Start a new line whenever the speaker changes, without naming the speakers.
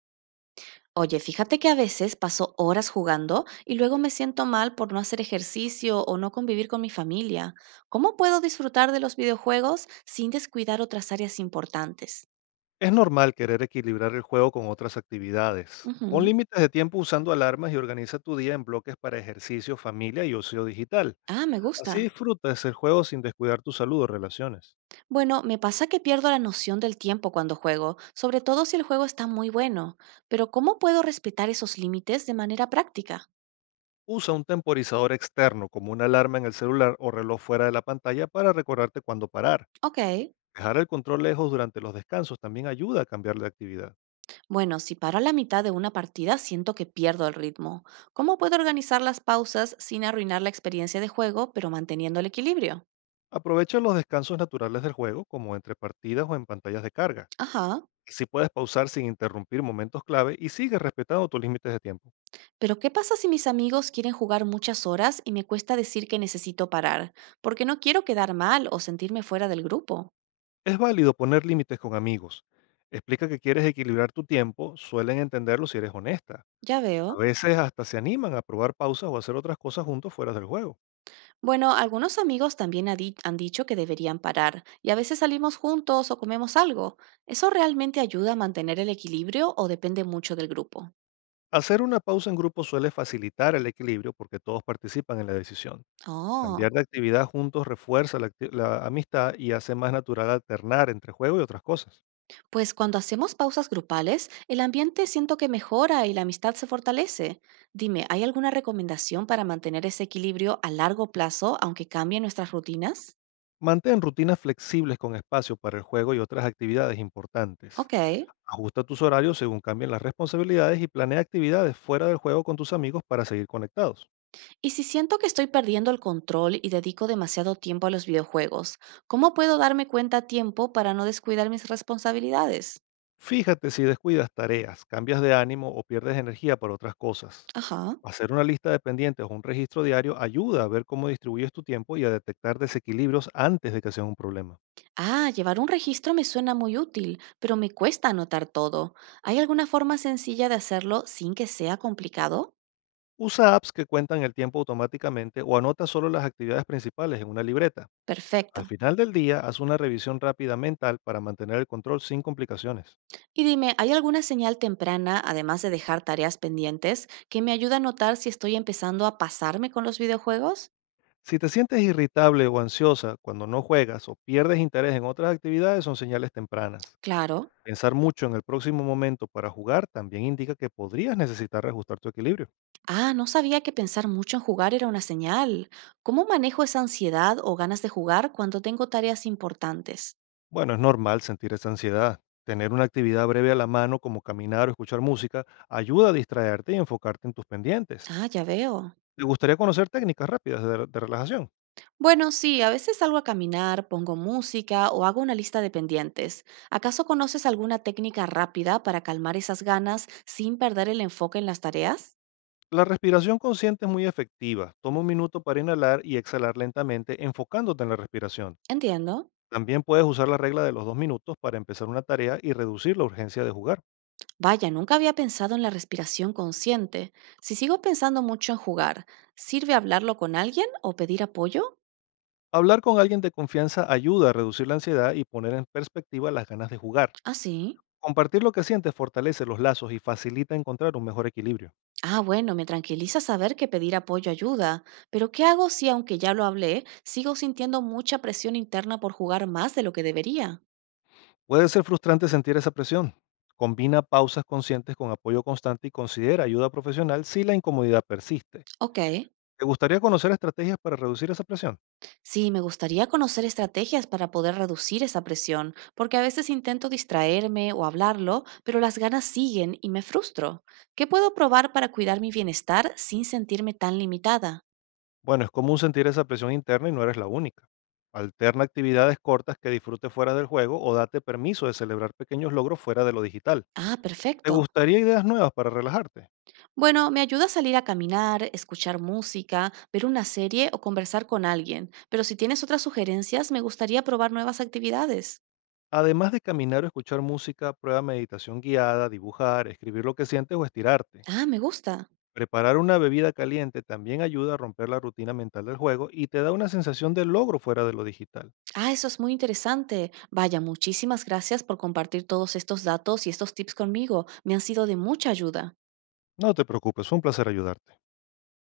Oye, fíjate que a veces paso horas jugando y luego me siento mal por no hacer ejercicio o no convivir con mi familia. ¿Cómo puedo disfrutar de los videojuegos sin descuidar otras áreas importantes?
Es normal querer equilibrar el juego con otras actividades. Pon
Ujú.
límites de tiempo usando alarmas y organiza tu día en bloques para ejercicio, familia y ocio digital.
Ah, me
Así
gusta.
disfrutas el juego sin descuidar tu salud o relaciones.
Bueno, me pasa que pierdo la noción del tiempo cuando juego, sobre todo si el juego está muy bueno. Pero ¿cómo puedo respetar esos límites de manera práctica?
Usa un temporizador externo como una alarma en el celular o reloj fuera de la pantalla para recordarte cuándo parar.
Ok.
Dejar el control lejos durante los descansos también ayuda a cambiar de actividad.
Bueno, si paro a la mitad de una partida, siento que pierdo el ritmo. ¿Cómo puedo organizar las pausas sin arruinar la experiencia de juego, pero manteniendo el equilibrio?
Aprovecha los descansos naturales del juego como entre partidas o en pantallas de carga.
Ajá.
Así puedes pausar sin interrumpir momentos clave y sigue respetando tus límites de tiempo.
Pero ¿qué pasa si mis amigos quieren jugar muchas horas y me cuesta decir que necesito parar? Porque no quiero quedar mal o sentirme fuera del grupo.
Es válido poner límites con amigos. Explica que quieres equilibrar tu tiempo, suelen entenderlo si eres honesta.
Ya
A
veo.
veces hasta se animan a probar pausas o hacer otras cosas juntos fuera del juego.
Bueno, algunos amigos también han dicho que deberían parar, y a veces salimos juntos o comemos algo. ¿Eso realmente ayuda a mantener el equilibrio o depende mucho del grupo?
Hacer una pausa en grupo suele facilitar el equilibrio porque todos participan en la decisión.
Oh.
Cambiar de actividad juntos refuerza la amistad y hace más natural alternar entre juego y otras cosas.
Pues cuando hacemos pausas grupales, el ambiente siento que mejora y la amistad se fortalece. Dime, ¿hay alguna recomendación para mantener ese equilibrio a largo plazo aunque cambien nuestras rutinas?
Mantén rutinas flexibles con espacio para el juego y otras actividades importantes.
Ok.
Ajusta tus horarios según cambien las responsabilidades y planea actividades fuera del juego con tus amigos para seguir conectados.
Y si siento que estoy perdiendo el control y dedico demasiado tiempo a los videojuegos, ¿cómo puedo darme cuenta a tiempo para no descuidar mis responsabilidades?
Fíjate si descuidas tareas, cambias de ánimo o pierdes energía por otras cosas.
Ajá.
Hacer una lista de pendientes o un registro diario ayuda a ver cómo distribuyes tu tiempo y a detectar desequilibrios antes de que sea un problema.
Ah, llevar un registro me suena muy útil, pero me cuesta anotar todo. ¿Hay alguna forma sencilla de hacerlo sin que sea complicado?
Usa apps que cuentan el tiempo automáticamente o anota solo las actividades principales en una libreta.
Perfecto.
Al final del día, haz una revisión rápida mental para mantener el control sin complicaciones.
Y dime, ¿hay alguna señal temprana, además de dejar tareas pendientes, que me ayuda a notar si estoy empezando a pasarme con los videojuegos?
Si te sientes irritable o ansiosa cuando no juegas o pierdes interés en otras actividades, son señales tempranas.
Claro.
Pensar mucho en el próximo momento para jugar también indica que podrías necesitar reajustar tu equilibrio.
Ah, no sabía que pensar mucho en jugar era una señal. ¿Cómo manejo esa ansiedad o ganas de jugar cuando tengo tareas importantes?
Bueno, es normal sentir esa ansiedad. Tener una actividad breve a la mano, como caminar o escuchar música, ayuda a distraerte y enfocarte en tus pendientes.
Ah, ya veo.
¿Te gustaría conocer técnicas rápidas de relajación?
Bueno, sí, a veces salgo a caminar, pongo música o hago una lista de pendientes. ¿Acaso conoces alguna técnica rápida para calmar esas ganas sin perder el enfoque en las tareas?
La respiración consciente es muy efectiva. Toma un minuto para inhalar y exhalar lentamente, enfocándote en la respiración.
Entiendo.
También puedes usar la regla de los 2 minutos para empezar una tarea y reducir la urgencia de jugar.
Vaya, nunca había pensado en la respiración consciente. Si sigo pensando mucho en jugar, ¿sirve hablarlo con alguien o pedir apoyo?
Hablar con alguien de confianza ayuda a reducir la ansiedad y poner en perspectiva las ganas de jugar.
Ah, sí.
Compartir lo que sientes fortalece los lazos y facilita encontrar un mejor equilibrio.
Ah, bueno, me tranquiliza saber que pedir apoyo ayuda. Pero ¿qué hago si, aunque ya lo hablé, sigo sintiendo mucha presión interna por jugar más de lo que debería?
Puede ser frustrante sentir esa presión. Combina pausas conscientes con apoyo constante y considera ayuda profesional si la incomodidad persiste.
Ok.
¿Te gustaría conocer estrategias para reducir esa presión?
Sí, me gustaría conocer estrategias para poder reducir esa presión, porque a veces intento distraerme o hablarlo, pero las ganas siguen y me frustro. ¿Qué puedo probar para cuidar mi bienestar sin sentirme tan limitada?
Bueno, es común sentir esa presión interna y no eres la única. Alterna actividades cortas que disfrutes fuera del juego o date permiso de celebrar pequeños logros fuera de lo digital.
Ah,
¿Te
perfecto.
gustaría ideas nuevas para relajarte?
Bueno, me ayuda a salir a caminar, escuchar música, ver una serie o conversar con alguien, pero si tienes otras sugerencias, me gustaría probar nuevas actividades.
Además de caminar o escuchar música, prueba meditación guiada, dibujar, escribir lo que sientes o estirarte.
Ah, me gusta.
Preparar una bebida caliente también ayuda a romper la rutina mental del juego y te da una sensación de logro fuera de lo digital.
Ah, eso es muy interesante. Vaya, muchísimas gracias por compartir todos estos datos y estos tips conmigo. Me han sido de mucha ayuda.
No te preocupes, fue un placer ayudarte.